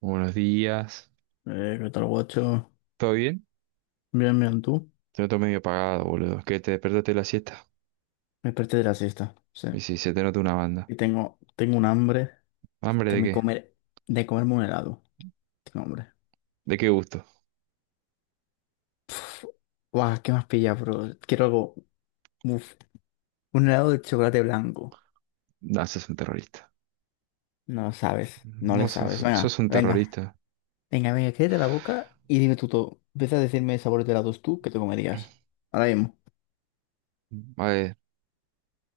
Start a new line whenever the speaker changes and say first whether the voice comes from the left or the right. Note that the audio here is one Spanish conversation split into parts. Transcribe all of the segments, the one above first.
right: Buenos días.
left: ¿Qué tal, guacho?
right: ¿Todo bien?
left: Bien, bien, tú.
right: Te noto medio apagado, boludo. Que te despertaste de la siesta.
left: Me desperté de la siesta, sí.
right: Y si se te nota una banda.
left: Y tengo un hambre
right: ¿Hambre
left: de
right: de
left: me
right: qué?
left: comer, de comerme un helado. Tengo hambre.
right: ¿De qué gusto?
left: Pff, guau, ¿qué más pilla, bro? Quiero algo. Uf, un helado de chocolate blanco.
right: No, sos un terrorista.
left: No sabes, no
right: No,
left: le sabes.
right: sos
left: Venga,
right: un
left: venga,
right: terrorista.
left: venga, venga, quédate la boca y dime tú todo. Empieza a decirme sabores de helados tú que te comerías. Ahora mismo.
right: A ver,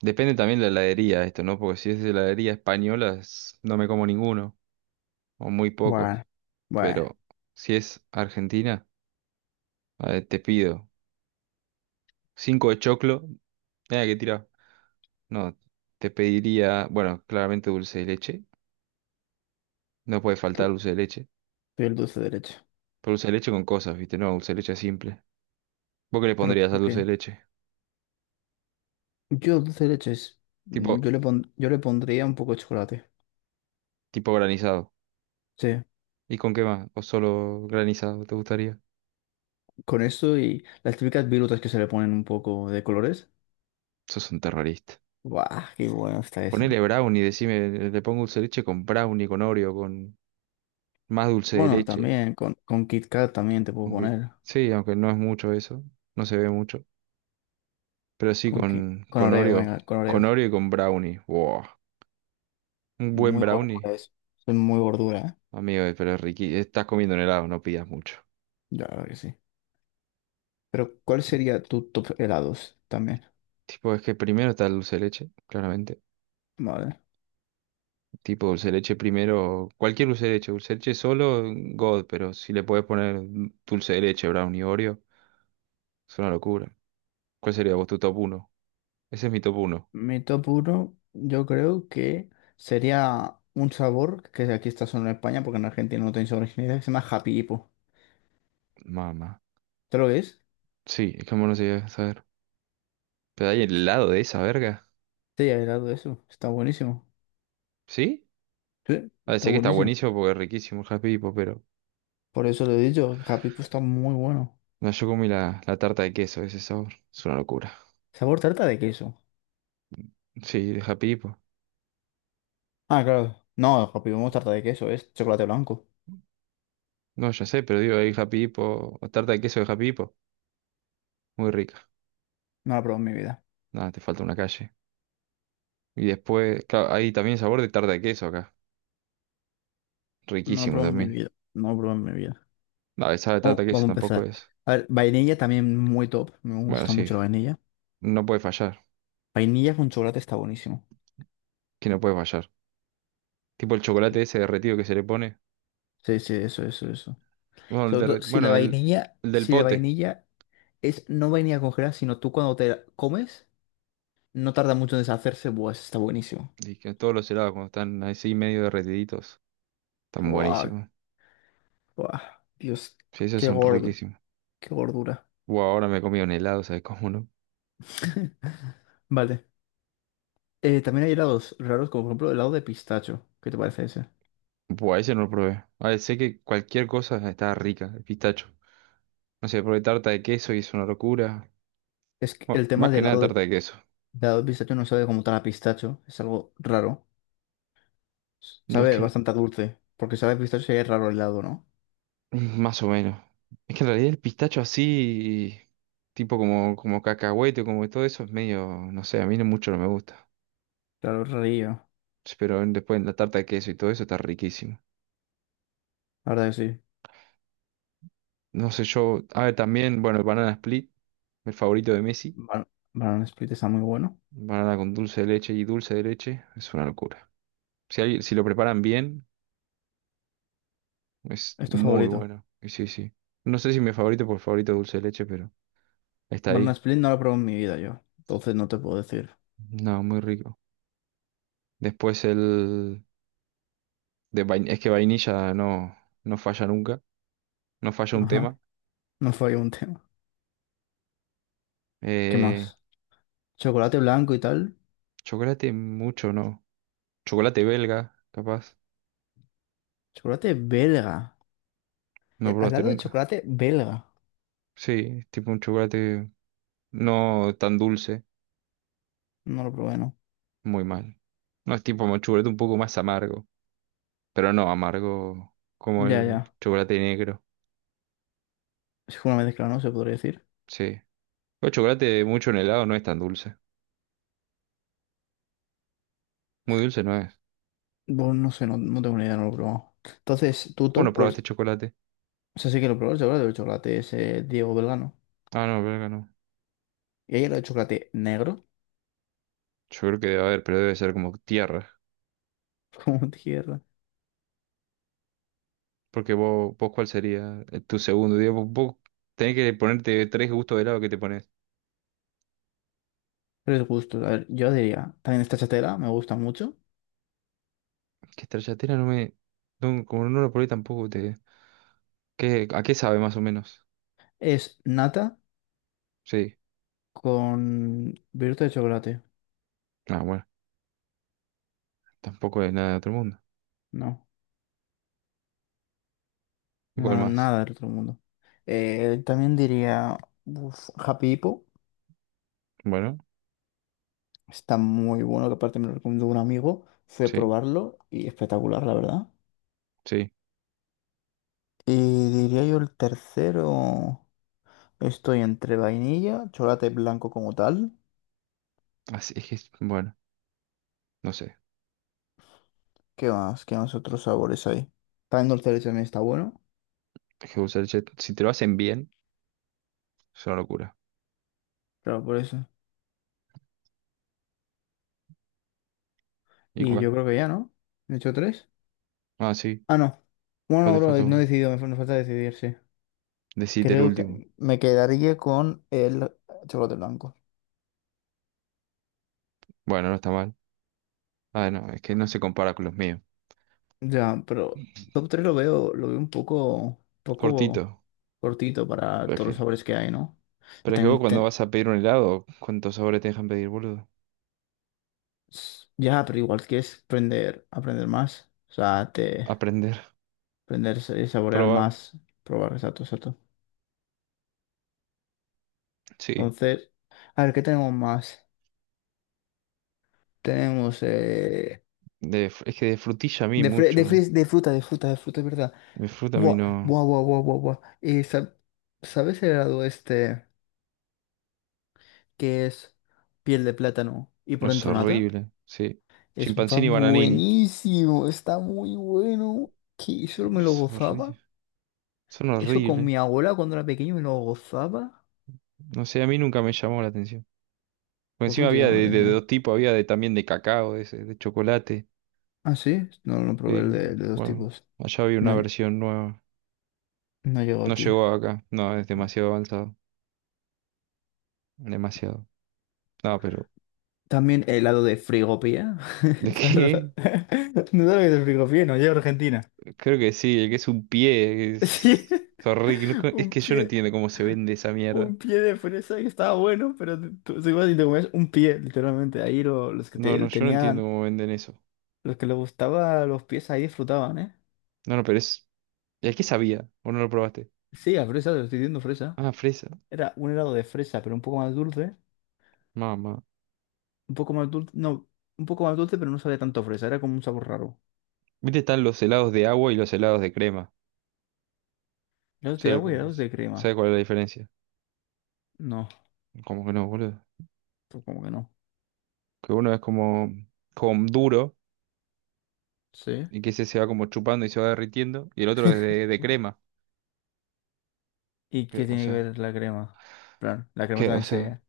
right: depende también de la heladería esto, ¿no? Porque si es de heladería española, no me como ninguno. O muy
left: Bueno,
right: pocos.
left: bueno,
right: Pero si es Argentina, a ver, te pido cinco de choclo. Mira que tira. No, te pediría, bueno, claramente dulce de leche. No puede faltar
left: tú,
right: dulce de leche.
left: tú y el dulce derecho.
right: Pero dulce de leche con cosas, ¿viste? No, dulce de leche simple. ¿Vos qué le
left: ¿Pero
right: pondrías
left: con
right: al dulce de
left: qué?
right: leche?
left: Yo dulce de leche
right: Tipo,
left: yo le pondría un poco de chocolate.
right: tipo granizado.
left: Sí,
right: ¿Y con qué más? ¿O solo granizado te gustaría?
left: con eso y las típicas virutas que se le ponen un poco de colores.
right: Sos un terrorista.
left: ¡Guau! ¡Qué bueno está eso!
right: Ponele brownie, decime, le pongo dulce de leche con brownie, con Oreo, con más dulce de
left: Bueno,
right: leche.
left: también con Kit Kat también te puedo
right: Aunque,
left: poner.
right: sí, aunque no es mucho eso, no se ve mucho. Pero sí
left: Con Oreo, venga, con
right: Con
left: Oreo.
right: Oreo y con brownie. Wow. Un buen
left: Muy
right: brownie.
left: gordura eso. Soy muy gordura, ¿eh?
right: Amigo, pero es riqui. Estás comiendo un helado, no pidas mucho.
left: Ya, claro que sí. Pero, ¿cuál sería tu top helados también?
right: Tipo, es que primero está el dulce de leche, claramente.
left: Vale.
right: Tipo dulce de leche primero, cualquier dulce de leche solo, God, pero si le puedes poner dulce de leche, brownie, Oreo, es una locura. ¿Cuál sería vos tu top uno? Ese es mi top uno.
left: Mi top uno yo creo que sería un sabor que aquí está solo en España, porque en Argentina no tenéis originalidad, que se llama Happy Hippo.
right: Mamá.
left: ¿Te lo ves?
right: Sí, es que no se llega a saber. Pero hay helado de esa verga.
left: Este ya era eso. Está buenísimo.
right: ¿Sí?
left: Sí,
right: A ver,
left: está
right: sé que está
left: buenísimo.
right: buenísimo porque es riquísimo el Happy Hippo, pero.
left: Por eso lo he dicho. El Happy Puff está muy bueno.
right: No, yo comí la tarta de queso, ese sabor. Es una locura.
left: Sabor tarta de queso.
right: Sí, de Happy Hippo.
left: Ah, claro. No, el Happy Puff no es tarta de queso. Es chocolate blanco.
right: No, ya sé, pero digo, hay Happy Hippo o tarta de queso de Happy Hippo. Muy rica.
left: No lo he probado en mi vida.
right: Nada, te falta una calle. Y después, claro, hay también sabor de tarta de queso acá.
left: No lo he
right: Riquísimo
left: probado en mi
right: también.
left: vida. No lo he probado en mi vida.
right: La besada de tarta
left: Vamos,
right: de queso
left: vamos a
right: tampoco
left: empezar.
right: es.
left: A ver, vainilla también muy top. Me
right: Bueno,
left: gusta
right: sí,
left: mucho la vainilla.
right: no puede fallar.
left: Vainilla con chocolate está buenísimo.
right: Que no puede fallar. Tipo el chocolate ese derretido que se le pone.
left: Sí, sí, eso, eso, eso.
right: Bueno, el,
left: Sobre
right: derre-
left: todo si la
right: bueno,
left: vainilla,
right: el del
left: si la
right: pote.
left: vainilla es no vainilla congelada, sino tú cuando te la comes. No tarda mucho en deshacerse. Buah, ese está buenísimo.
right: Y que todos los helados cuando están así medio derretiditos. Están
left: Buah,
right: buenísimos.
left: buah. Dios,
right: Sí, esos
left: qué
right: son
left: gordo.
right: riquísimos.
left: Qué gordura.
right: Buah, ahora me he comido un helado, ¿sabes cómo no?
left: Vale. También hay helados raros, como por ejemplo el helado de pistacho. ¿Qué te parece ese?
right: Buah, ese no lo probé. A ver, sé que cualquier cosa está rica. El pistacho. No sé, probé tarta de queso y es una locura.
left: Es que el
right: Bueno,
left: tema
right: más
left: del
right: que nada
left: helado
right: tarta de queso.
left: del helado de pistacho no sabe como tal a pistacho. Es algo raro.
right: No es
left: Sabe
right: que
left: bastante a dulce. Porque sabe a pistacho sería raro el helado, ¿no?
right: Más o menos. Es que en realidad el pistacho así, tipo como, como cacahuete, como todo eso, es medio, no sé, a mí no mucho no me gusta.
left: Claro, es rarillo.
right: Pero después en la tarta de queso y todo eso está riquísimo.
left: La verdad que sí.
right: No sé, yo, a ver, también, bueno, el banana split, el favorito de Messi.
left: Ban- Banana Split está muy bueno.
right: Banana con dulce de leche y dulce de leche, es una locura. Si, si lo preparan bien, es
left: Es tu
right: muy
left: favorito.
right: bueno. Y sí, sí. No sé si mi favorito por favorito es dulce de leche, pero está
left: Banana
right: ahí.
left: Split no lo he probado en mi vida yo. Entonces no te puedo decir.
right: No, muy rico. Después el... es que vainilla no, no falla nunca, no falla un
left: Ajá.
right: tema.
left: No fue ahí un tema. ¿Qué
right: Eh,
left: más? Chocolate blanco y tal.
right: chocolate mucho, no. Chocolate belga, capaz,
left: Chocolate belga.
right: no
left: Al
right: probaste
left: lado de
right: nunca.
left: chocolate belga.
right: Sí, es tipo un chocolate no tan dulce,
left: No lo probé, ¿no?
right: muy mal. No es tipo un chocolate un poco más amargo, pero no amargo como
left: Ya,
right: el
left: ya.
right: chocolate negro.
left: Es como una mezcla, ¿no? Se podría decir.
right: Sí. El chocolate mucho en helado no es tan dulce. Muy dulce no es.
left: Bueno, no sé, no, no tengo ni idea, no lo he probado. Entonces, ¿tu
right: ¿Cómo no
left: top cuál
right: probaste
left: es?
right: chocolate?
left: O sea, sí que lo probé el chocolate. El chocolate es Diego Belgano.
right: Ah, no, belga no.
left: Y ahí el chocolate negro,
right: Yo creo que debe haber, pero debe ser como tierra.
left: como tierra.
right: Porque vos ¿cuál sería tu segundo? Digo, vos tenés que ponerte tres gustos de helado que te pones.
left: Tres gustos. A ver, yo diría, también esta chatera, me gusta mucho.
right: Que stracciatella no me... no, como no lo probé tampoco te... ¿Qué, a qué sabe más o menos?
left: Es nata
right: Sí.
left: con viruta de chocolate.
right: Ah, bueno. Tampoco es nada de otro mundo.
left: No.
right: ¿Igual
left: No,
right: más?
left: nada del otro mundo. También diría, uf, Happy Hippo,
right: Bueno,
left: está muy bueno, que aparte me lo recomendó un amigo, fui a
right: sí,
left: probarlo y espectacular, la verdad.
right: sí.
left: Y diría yo el tercero, estoy entre vainilla, chocolate blanco como tal,
right: Así es que, bueno, no sé.
left: ¿qué más? ¿Qué más otros sabores hay? También dulce de leche también está bueno,
right: Es que usar el chat- Si te lo hacen bien, es una locura.
left: claro, por eso. Y
right: Igual.
left: yo creo que ya, ¿no? ¿He hecho tres?
right: Ah, sí.
left: Ah, no.
right: Vos
left: Bueno,
right: te
left: bro,
right: falta
left: no he
right: uno.
left: decidido, me falta decidir, sí.
right: Decite el
left: Creo
right: último.
left: que me quedaría con el chocolate blanco.
right: Bueno, no está mal. Ah, no, es que no se compara con los míos.
left: Ya, pero top 3 lo veo un poco,
right: Cortito.
left: poco cortito para todos los sabores que hay, ¿no? Ya,
right: Pero es que vos
left: también
right: cuando
left: te-
right: vas a pedir un helado, ¿cuántos sabores te dejan pedir, boludo?
left: ya, pero igual quieres aprender, aprender más. O sea, te
right: Aprender,
left: aprender y saborear
right: probar.
left: más, probar, exacto, exacto.
right: Sí.
left: Entonces, a ver, ¿qué tenemos más? Tenemos
right: Es que de frutilla a mí mucho.
left: de fruta, de fruta, de fruta, es verdad.
right: De fruta a mí
left: Buah,
right: no,
left: buah, buah, buah, buah, buah. ¿Sabes el helado este que es piel de plátano y
right: no
left: por
right: es
left: dentro nata?
right: horrible. Sí.
left: Es va
right: Chimpancini y bananini.
left: buenísimo, está muy bueno. Que eso
right: No,
left: me lo
right: es
left: gozaba.
right: horrible. Son
left: Eso con
right: horribles.
left: mi abuela cuando era pequeño me lo gozaba.
right: No sé, a mí nunca me llamó la atención. Porque
left: ¿Por qué
right: encima
left: no te
right: había
left: llama la
right: de
left: atención?
right: dos tipos, había de, también de cacao, de, ese, de chocolate.
left: Ah, sí, no, no probé
right: Sí.
left: el de dos
right: Bueno,
left: tipos.
right: allá había una
left: No, lle-
right: versión nueva.
left: no llegó
right: No
left: aquí.
right: llegó acá. No, es demasiado avanzado. Demasiado. No, pero
left: También helado de frigopía.
right: ¿de
left: ¿Sabes lo-
right: qué?
left: ¿No sabes lo que es el frigopía? No llega a Argentina.
right: Creo que sí, el que es un pie
left: Sí.
right: es horrible. No- Es
left: Un
right: que yo no
left: pie,
right: entiendo cómo se vende esa mierda.
left: un pie de fresa que estaba bueno, pero tú ibas y te comías un pie, literalmente. Los que
right: No, no,
left: te,
right: yo no entiendo
left: tenían.
right: cómo venden eso.
left: Los que les gustaba los pies ahí disfrutaban, ¿eh?
right: No, no, pero es... ¿El qué sabía? ¿O no lo probaste?
left: Sí, a fresa, te estoy diciendo fresa.
right: Ah, fresa.
left: Era un helado de fresa, pero un poco más dulce.
right: Mamá.
left: Un poco más dulce, no, un poco más dulce, pero no sabía tanto a fresa. Era como un sabor raro.
right: Viste, están los helados de agua y los helados de crema.
left: Helados de
right: ¿Sabes, lo
left: agua y
right: que-
left: helados de
right: ¿sabes
left: crema.
right: cuál es la diferencia?
left: No,
right: Como que no, boludo.
left: pues como que no.
right: Que uno es como, como duro
left: Sí.
right: y que ese se va como chupando y se va derritiendo. Y el otro es de crema.
left: ¿Y
right: Que,
left: qué
right: o
left: tiene que
right: sea,
left: ver la crema? Plan, la crema
right: que, o
left: también
right: sea...
left: se...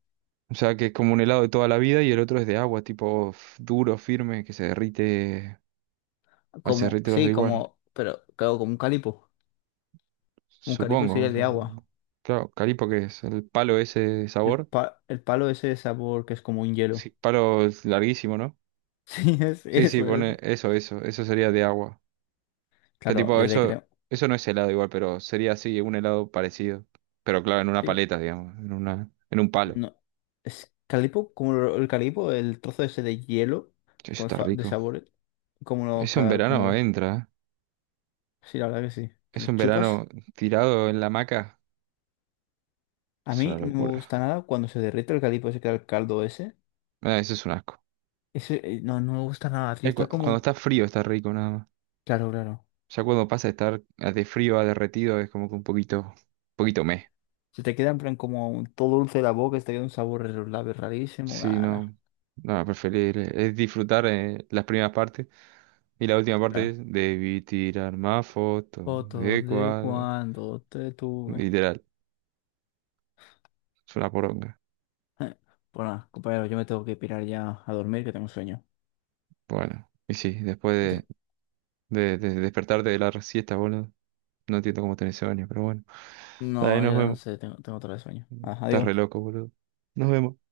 right: O sea, que es como un helado de toda la vida y el otro es de agua, tipo duro, firme, que se derrite, o se
left: Como,
right: derrite los da
left: sí,
right: igual.
left: como, pero claro, como un calipo. Un calipo
right: Supongo.
left: sería el de agua.
right: Claro, calipo que es el palo ese de sabor.
left: El palo ese de sabor que es como un
right: Sí,
left: hielo.
right: palo es larguísimo, ¿no?
left: Sí, es,
right: Sí, sí,
left: eso es.
right: pone eso, eso, eso sería de agua. Pero
left: Claro, y
right: tipo,
left: el de
right: eso,
left: crema.
right: eso no es helado igual, pero sería así, un helado parecido. Pero claro, en una
left: Sí,
right: paleta, digamos, en un palo.
left: no. Es calipo, el calipo, el trozo ese de hielo
right: Che, eso está
left: de
right: rico.
left: sabores.
right: Eso en
left: Como
right: verano
left: lo.
right: entra, ¿eh?
left: Sí, la verdad que sí. Pero
right: Eso en verano
left: chupas.
right: tirado en la hamaca,
left: A
right: es
left: mí
right: una
left: no me gusta
right: locura.
left: nada cuando se derrite el calipo ese, que era el caldo ese.
right: Ah, eso es un asco.
left: Ese, no, no me gusta nada, tío. Está
right: Cuando
left: como.
right: está frío está rico nada más.
left: Claro, claro.
right: Ya cuando pasa de estar de frío a derretido es como que un poquito meh.
left: Se te queda en plan como todo dulce de la boca, se te queda un sabor en los labios rarísimo.
right: Sí,
left: Nah, nah,
right: no, no, preferible. Es disfrutar las primeras partes y la última parte
left: claro.
right: es debí tirar más fotos
left: Fotos
right: de
left: de
right: cuadro.
left: cuando te tuve.
right: Literal, es una poronga.
left: Bueno, compañero, yo me tengo que pirar ya a dormir, que tengo sueño.
right: Bueno, y sí,
left: Otra.
right: después de despertarte de la siesta, boludo. No entiendo cómo tenés sueño, pero bueno. Dale,
left: No,
right: nos
left: yo no
right: vemos.
left: sé, tengo otra vez sueño. Ajá,
right: Estás
left: digo.
right: re loco, boludo. Nos vemos.